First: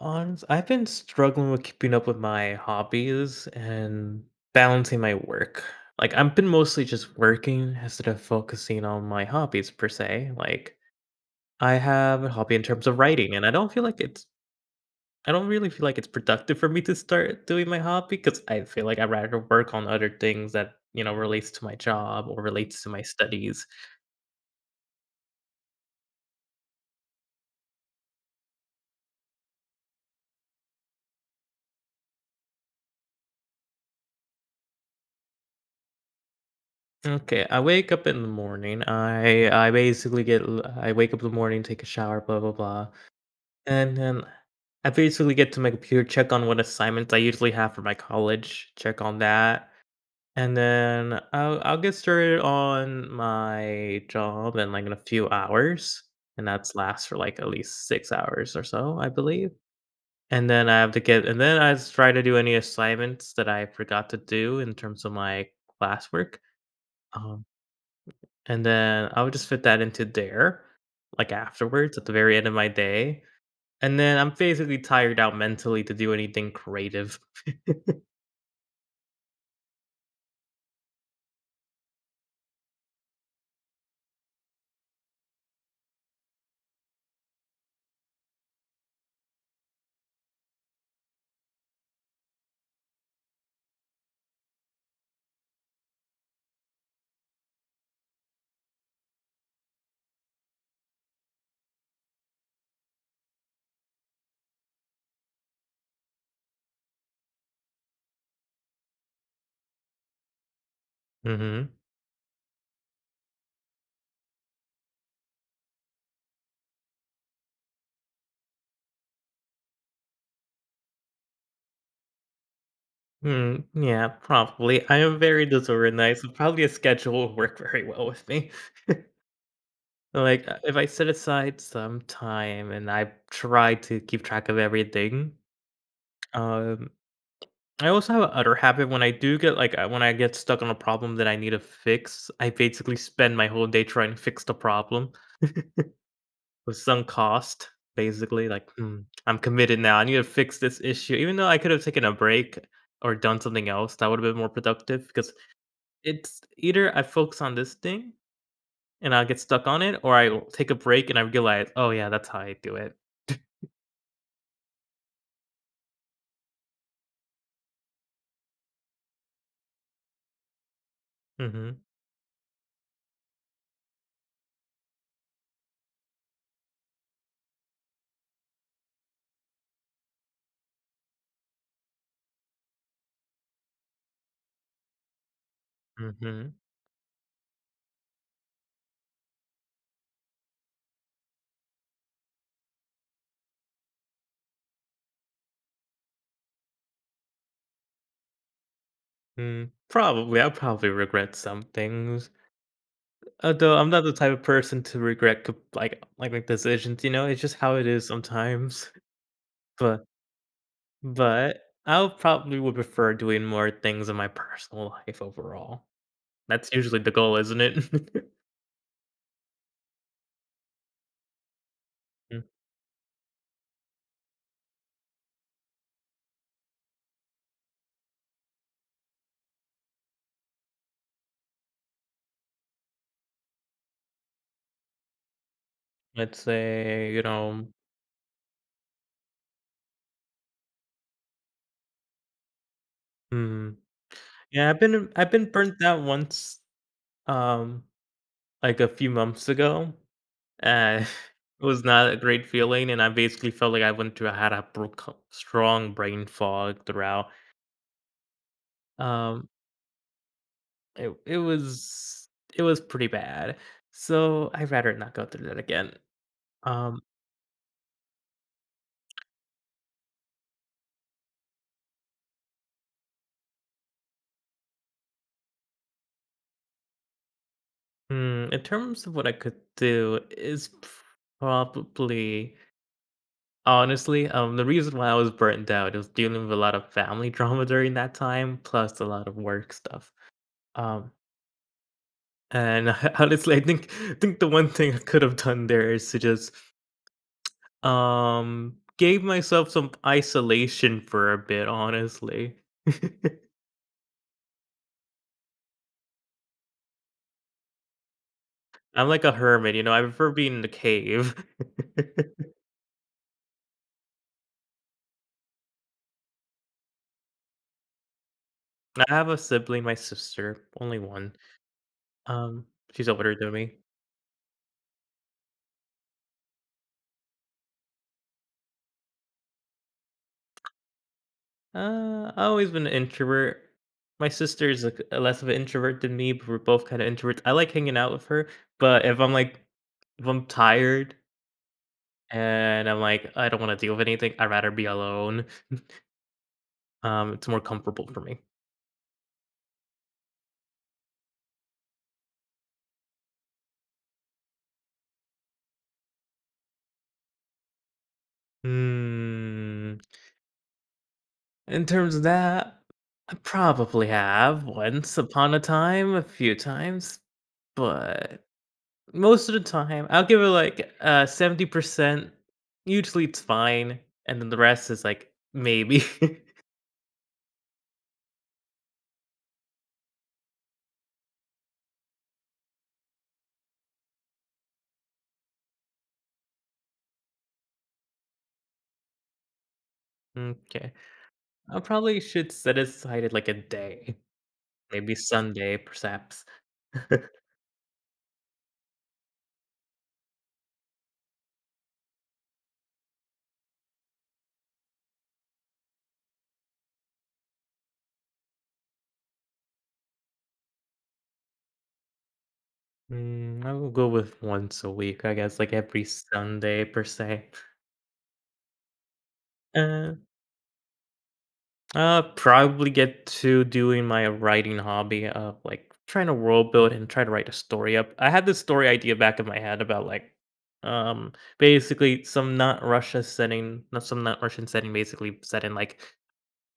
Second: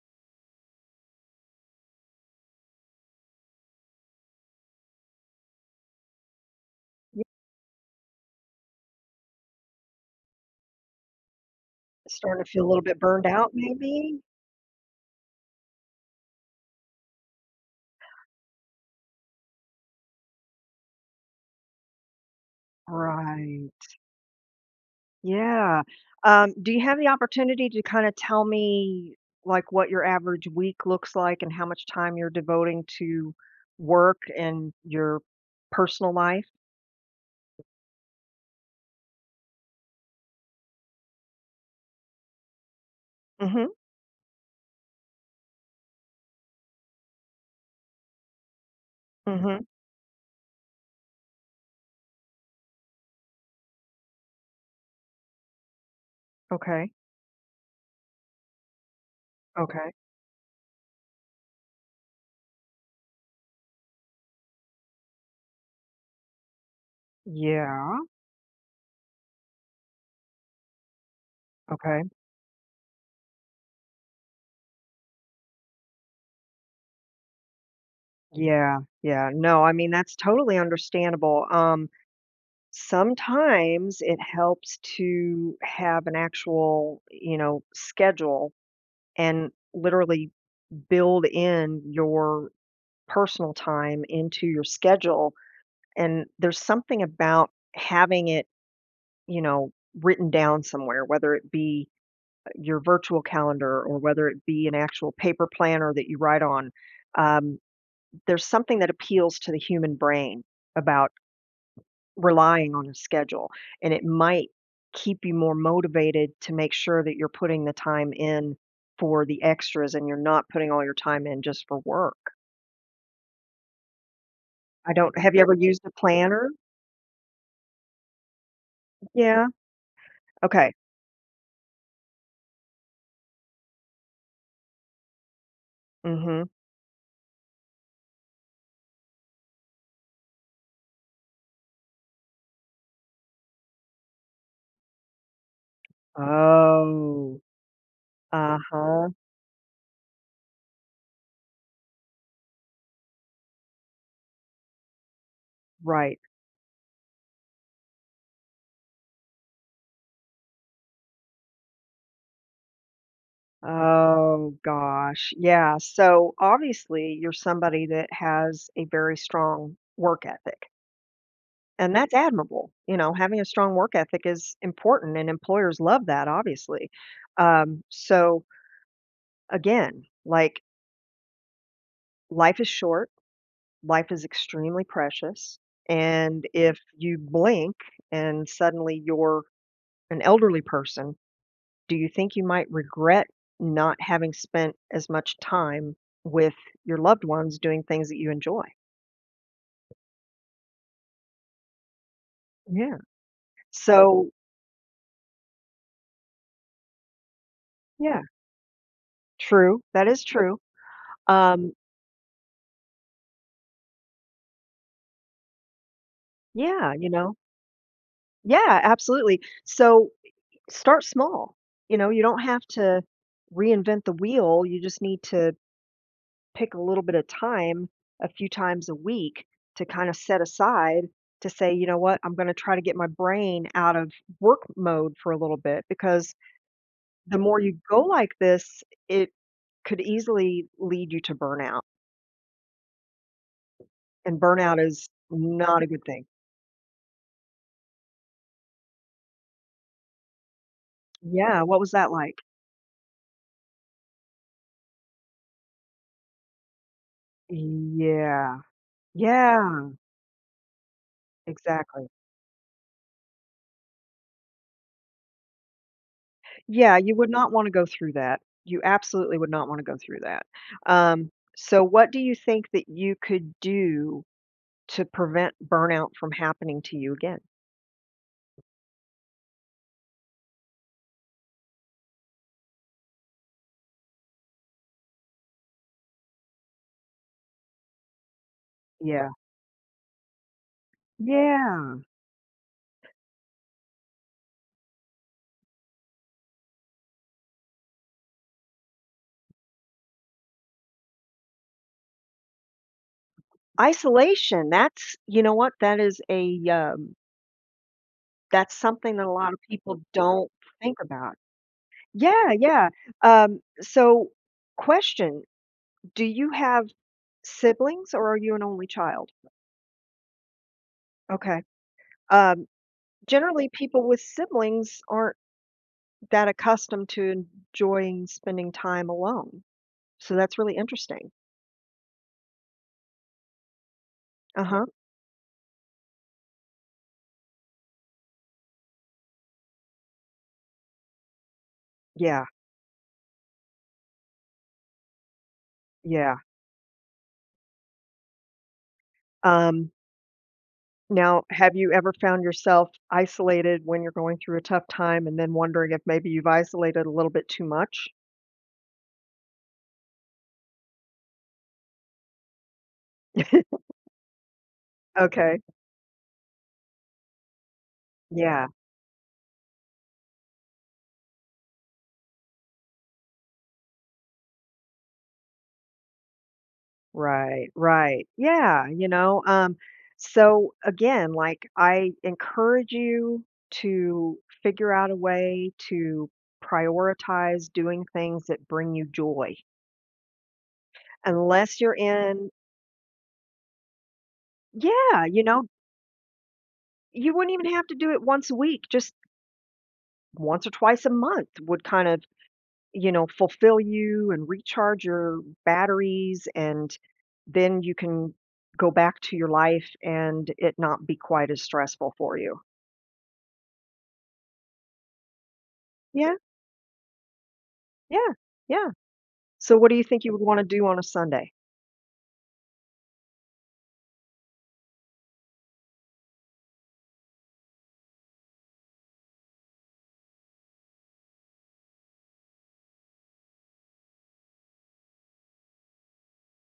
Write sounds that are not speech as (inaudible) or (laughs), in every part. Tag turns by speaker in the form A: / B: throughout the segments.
A: Honest, I've been struggling with keeping up with my hobbies and balancing my work. I've been mostly just
B: Yeah,
A: working instead of focusing on my hobbies per se. Like I have a
B: starting to
A: hobby in
B: feel a little
A: terms
B: bit
A: of
B: burned
A: writing, and
B: out maybe?
A: I don't really feel like it's productive for me to start doing my hobby because I feel like I'd rather work on other things that relates to my job or relates to my studies.
B: Right. Yeah. Do you have the opportunity to kinda tell me, like, what your average week looks like and how much time you're devoting to work and your personal life?
A: Okay, I wake up in the morning. I basically I wake up in the morning, take a shower, blah blah blah.
B: Mhm,
A: And then I basically get to my computer, check on what assignments I usually have for my college, check on
B: mhm.
A: that. And then I'll get started on my job in in a few hours. And that's
B: Okay,
A: lasts for like at least six hours or so, I believe.
B: okay.
A: And then I have to get, and then I just try to do any assignments that I forgot to do in terms of my classwork. Um,
B: Yeah,
A: and then I would just fit that into there, like afterwards
B: okay.
A: at the very end of my day, and then I'm basically tired out mentally to do anything creative.
B: Yeah, yeah. No, I mean, that's totally understandable. Sometimes it helps to have an actual, you know, schedule and literally build in your personal time into your schedule. And there's something about having it, you know, written down somewhere, whether it be your virtual calendar or whether it be an actual paper planner that you write on. Um, there's something that appeals to the human brain about
A: Mhm.
B: relying on a schedule, and it might keep you more motivated to make sure that you're putting the time in for the extras and you're not putting all your time in just for work.
A: Mm, yeah, probably.
B: I
A: I
B: don't
A: am
B: Have you
A: very
B: ever used a
A: disorganized, so
B: planner?
A: probably a schedule will work very well with me.
B: Yeah?
A: Like,
B: Okay.
A: if I set aside some time and I try to keep track of everything,
B: Mhm.
A: um, I also have another habit when I do get like when I get stuck on a problem that I need to fix, I basically spend my whole day trying to fix the problem. With some
B: Oh,
A: cost, basically, like, "Hmm,
B: uh-huh,
A: I'm committed now. I need to fix this issue." Even though I could have taken a break or done something else that would have been more productive because
B: right.
A: it's either I focus on this thing and I'll get stuck on it, or I will take a break and I realize, "Oh, yeah, that's how I do it."
B: Oh gosh, yeah, so obviously you're somebody that has a very strong work ethic.
A: Mhm.
B: And that's admirable, you know, having a strong work ethic is important, and employers love that, obviously. So again, like, life is short, life is extremely precious, and
A: Mhm.
B: if you blink and suddenly you're an elderly person, do you think you might regret not having spent as much time with your loved ones doing things that you enjoy?
A: Mm. Probably, I'll probably regret some things,
B: Yeah.
A: although I'm not the
B: So
A: type of person to regret, make decisions, you know? It's just how it is
B: yeah,
A: sometimes, (laughs)
B: true,
A: but
B: that is true.
A: But
B: Um,
A: I'll probably would prefer doing more things in my personal life overall. That's
B: yeah,
A: usually
B: you
A: the
B: know.
A: goal, isn't it? (laughs)
B: Yeah, absolutely. So start small. You know, you don't
A: Mm,
B: have to reinvent the wheel. You just need to pick a little bit of time a few times a week to kind of set aside to say, you know what, I'm going to try to get my brain out of work mode for a little bit because
A: let's say, you
B: the more
A: know,
B: you go like this, it could easily lead you to burnout.
A: hmm,
B: And
A: yeah,
B: burnout is
A: I've been
B: not
A: burnt
B: a
A: out
B: good thing.
A: once, um, like a few months ago. Uh, (laughs)
B: Yeah.
A: it
B: What
A: was
B: was that
A: not a
B: like?
A: great feeling, and I basically felt like I went through I had a strong brain fog throughout.
B: Yeah.
A: Um,
B: Yeah.
A: it
B: Exactly.
A: it was pretty bad. So I'd rather not go through that again.
B: Yeah,
A: Um,
B: you would not wanna go through that. You absolutely would not wanna go through that. Um, so what do you think that you could do to prevent burnout from happening to you again?
A: Hmm, in terms of what I could do is probably honestly, the reason why I was burnt out was dealing with a lot of family (laughs) drama during that time, plus a
B: Yeah.
A: lot of work stuff. Um,
B: Yeah.
A: and (laughs) honestly, I think the one thing I could have done there is to just gave myself some isolation for a bit. Honestly, (laughs)
B: Isolation, that's you know what? That is a, that's
A: I'm
B: something
A: like
B: that a
A: a
B: lot of
A: hermit, you know.
B: people
A: I prefer
B: don't
A: being in the
B: think about.
A: cave.
B: Yeah, yeah. So question, do you have siblings or are you an only
A: (laughs) I have
B: child?
A: a sibling, my sister, only one.
B: Okay.
A: Um,
B: Um,
A: she's older than
B: generally,
A: me.
B: people with siblings aren't that accustomed to enjoying spending time alone. So that's really interesting.
A: I've always been an introvert. My sister
B: Uh-huh.
A: is like a less of an introvert than me, but we're both kind of introverts. I like hanging out with her, but if I'm tired
B: Yeah.
A: and I'm like, I don't want to deal with anything, I'd rather be alone.
B: Yeah.
A: It's more comfortable for me.
B: Um, now, have you ever found yourself isolated when you're going through a tough time and then wondering if maybe you've isolated a little bit too much?
A: Hmm. In terms of that, I
B: (laughs)
A: probably have once upon
B: Okay.
A: a time, a few times, but
B: Yeah.
A: most of the time, I'll give it like 70%. Usually it's fine, and then the rest is like maybe. (laughs)
B: Right. Right. Yeah. So again, like I encourage you to figure out a way to prioritize doing things that bring you joy.
A: Okay. I
B: Unless you're
A: probably
B: in,
A: should set aside it like a day, maybe
B: yeah, you know,
A: Sunday, perhaps. (laughs)
B: you wouldn't even have to do it once a week, just once or twice a month would kind of, you know, fulfill you and recharge your batteries, and then you can go back to your life and it not be quite as stressful for you.
A: Mm, I will go with once a week, I guess, like every
B: Yeah,
A: Sunday per se.
B: yeah, yeah. So what do you
A: Uh,
B: think you would wanna do on a Sunday?
A: Probably get to doing my writing hobby of like trying to world build and try to write a story up. I had this story idea back in my head about like, um, basically some not Russia setting, not some not Russian setting, basically set in like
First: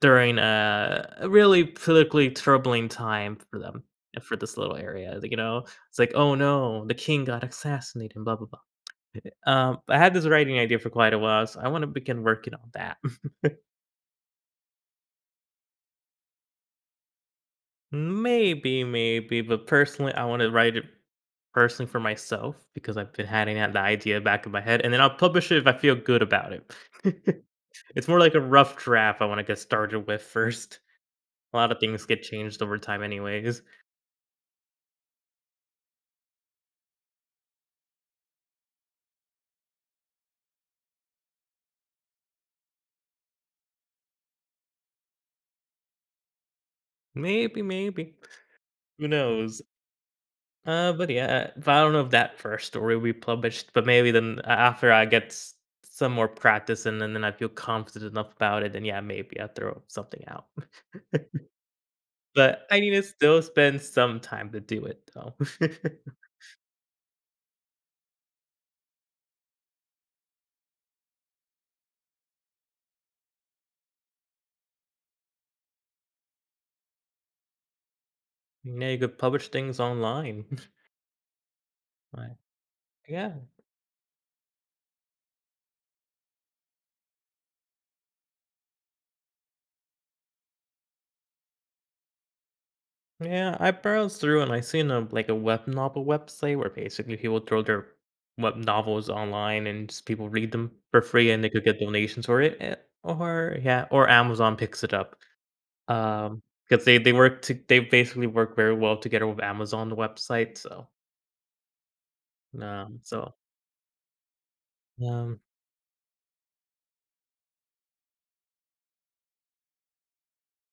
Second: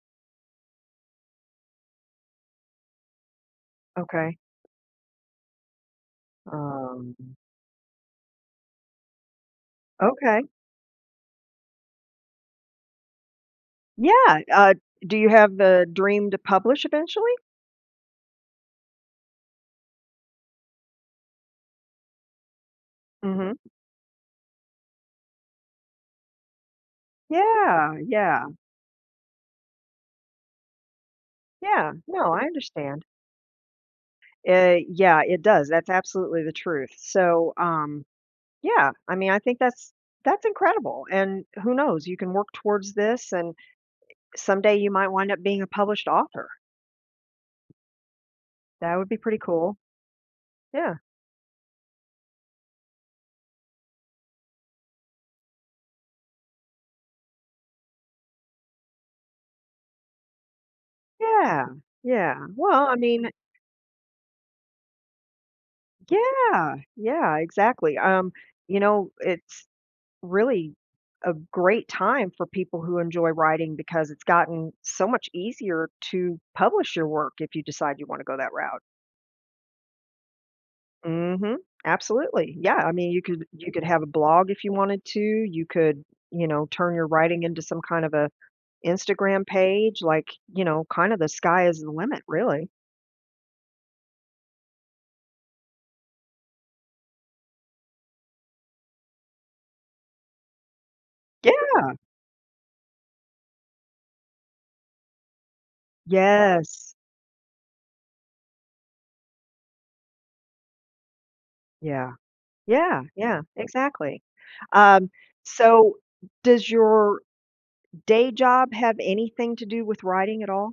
A: during a really politically troubling time for them and for
B: Okay,
A: this little area. You know, it's like, oh no, the
B: um,
A: king got assassinated, and blah blah blah. I had this
B: okay.
A: writing idea for quite a while, so I want to begin working on that. (laughs)
B: Yeah, do you have the dream to publish eventually?
A: Maybe, maybe, but personally, I wanna write it personally for myself because I've been
B: Mhm.
A: having that the idea back in my head, and then I'll publish it if I feel good about it. (laughs)
B: Yeah,
A: It's more like a
B: yeah.
A: rough draft I wanna get started with first. A lot of
B: Yeah,
A: things get
B: no, I
A: changed over time
B: understand.
A: anyways.
B: Yeah, it does. That's absolutely the truth. So yeah, I mean, I think that's incredible. And who knows, you can work towards this, and someday you might wind up being a published author.
A: Maybe, maybe.
B: That
A: Who
B: would be pretty
A: knows?
B: cool. Yeah,
A: But yeah, but I don't know if that first story will be published, but maybe then a after I get s some more practice and then I feel confident enough about it, then yeah, maybe I'll throw something out. (laughs)
B: yeah, yeah.
A: But I
B: Well,
A: need
B: I
A: to
B: mean,
A: still spend some time to do it, though. (laughs)
B: yeah, yeah, exactly. You know, it's really a great time for people who enjoy writing because it's gotten so much easier to publish your work if you decide you want to go that route.
A: Now you could publish things online. (laughs)
B: Mhm.
A: Like,
B: Absolutely. Yeah, I mean, you
A: yeah,
B: could have a blog if you wanted to. You could, you know, turn your writing into some kind of a Instagram page, like, you know, kind of the sky is the limit, really.
A: yeah, I browsed through and I seen a like a web novel website where basically people throw their web novels online and just people read them for free and they
B: Yeah.
A: could get donations for it. Or yeah, or Amazon picks it up. Um, because
B: Yes.
A: they basically work very well together with Amazon the website.
B: Yeah.
A: Um,
B: Yeah,
A: so
B: yeah, exactly. Um,
A: um,
B: so does your day job have anything to do with writing at all?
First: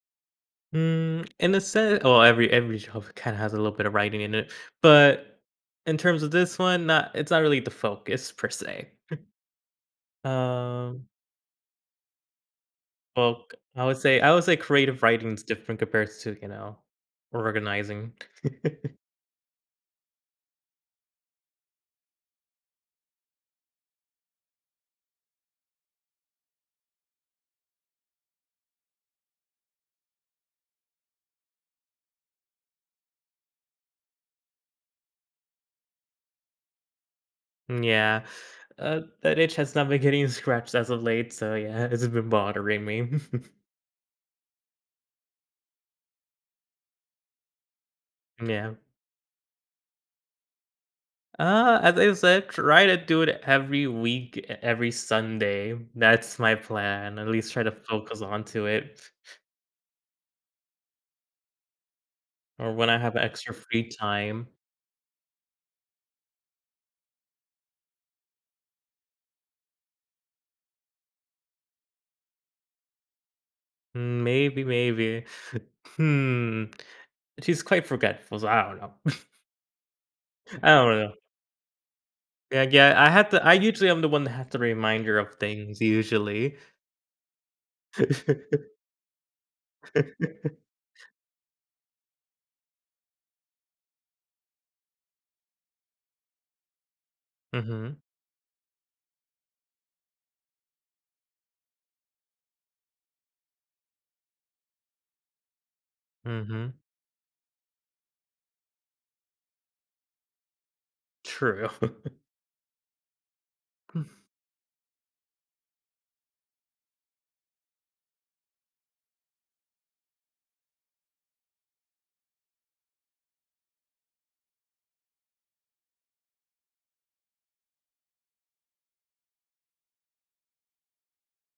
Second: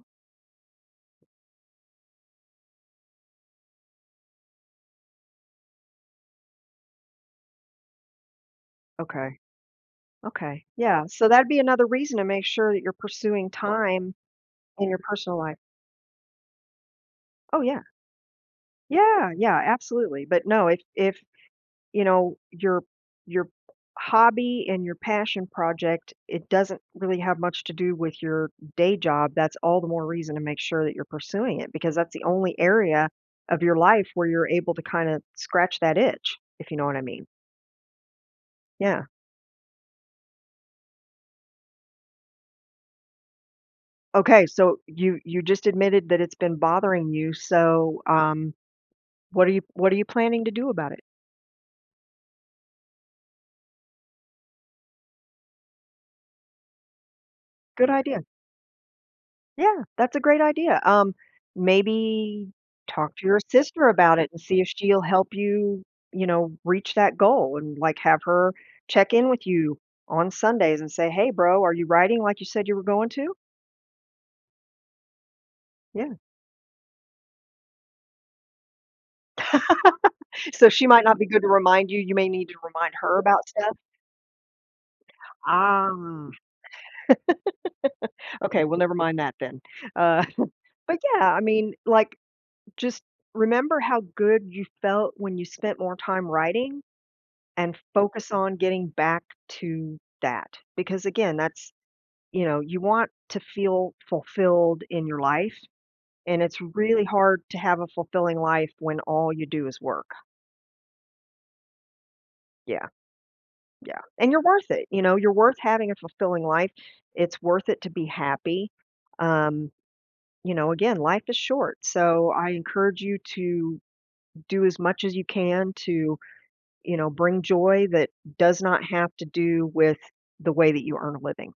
A: Mm, in a sense, well, every job kind of has a little bit of writing in it, but in terms of this one, not it's not really the focus per se.
B: Okay. Okay. Yeah,
A: Um,
B: so that'd be another reason to make sure that you're
A: well,
B: pursuing
A: I would
B: time
A: say I would say
B: in your
A: creative writing
B: personal
A: is
B: life.
A: different compared to you know
B: Oh, yeah.
A: organizing.
B: Yeah, yeah, absolutely. But no, if, you know, your hobby and your passion project, it doesn't really have much to do with your day job, that's all the more reason to make sure that you're pursuing it because that's the only area of your life where you're able to kind of scratch that itch, if you know what I mean.
A: (laughs) Yeah,
B: Yeah.
A: that itch has not been getting (laughs) scratched as of late, so yeah, it's been bothering me.
B: Okay, so you just admitted that it's been bothering you, so um
A: (laughs) Yeah.
B: what are you what are you planning to do about it?
A: As I said, try to do it every week, every Sunday. That's my plan. At least try to
B: Good
A: focus
B: idea.
A: onto it.
B: Yeah, that's a great idea. Maybe
A: Or when I
B: talk
A: have
B: to your
A: extra
B: sister
A: free
B: about it and
A: time.
B: see if she'll help you, you know, reach that goal and like have her check in with you on Sundays and say, "Hey, bro, are you writing like you said you were going to?"
A: Mm, maybe, maybe.
B: Yeah. (laughs)
A: Hmm. She's quite forgetful, so I don't know. (laughs)
B: So
A: I
B: she
A: don't
B: might
A: know.
B: not be good to remind you. You may need to
A: Yeah,
B: remind
A: yeah. I
B: her
A: had to
B: about
A: I
B: stuff.
A: usually am the one that has to remind her of things,
B: Ah,
A: usually. (laughs) Mm-hmm.
B: okay. Well, never mind that then. Uh, (laughs) but yeah, I mean, like, just remember how good you felt when you spent more time writing. And focus on getting back to that, because again, that's, you know, you want to feel fulfilled in your life, and it's
A: Mm-hmm.
B: really hard to have a fulfilling life when all you do is work.
A: True. (laughs)
B: Yeah, yeah, and you're worth it, you know, you're worth having a fulfilling life. It's worth it to be happy. Um, you know, again, life is short, so I encourage you to do as much as you can to, you know, bring joy that does not have to do with the way that you earn a living.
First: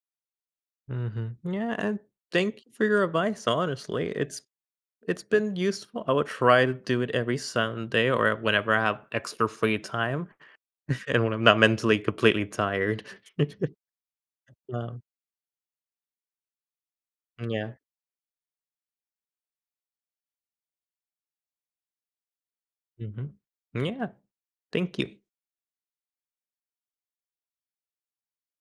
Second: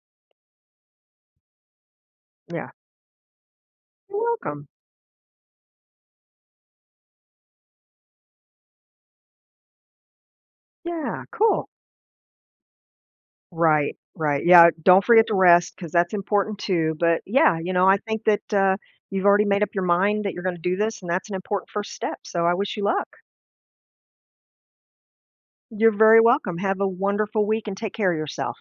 A: Mm-hmm. Yeah, and thank
B: Yeah.
A: you for your advice, honestly.
B: You're welcome.
A: It's been useful. I would try to do it every Sunday or whenever I have extra free time (laughs) and
B: Yeah,
A: when I'm not
B: cool.
A: mentally completely tired. (laughs)
B: Right, right. Yeah,
A: Um,
B: don't forget to rest because that's important too, but yeah, you
A: yeah.
B: know, I think that, you've already made up your mind that you're gonna do this, and that's an important first step, so I wish you luck.
A: Mhm. Yeah. Thank you.
B: You're very welcome. Have a wonderful week and take care of yourself.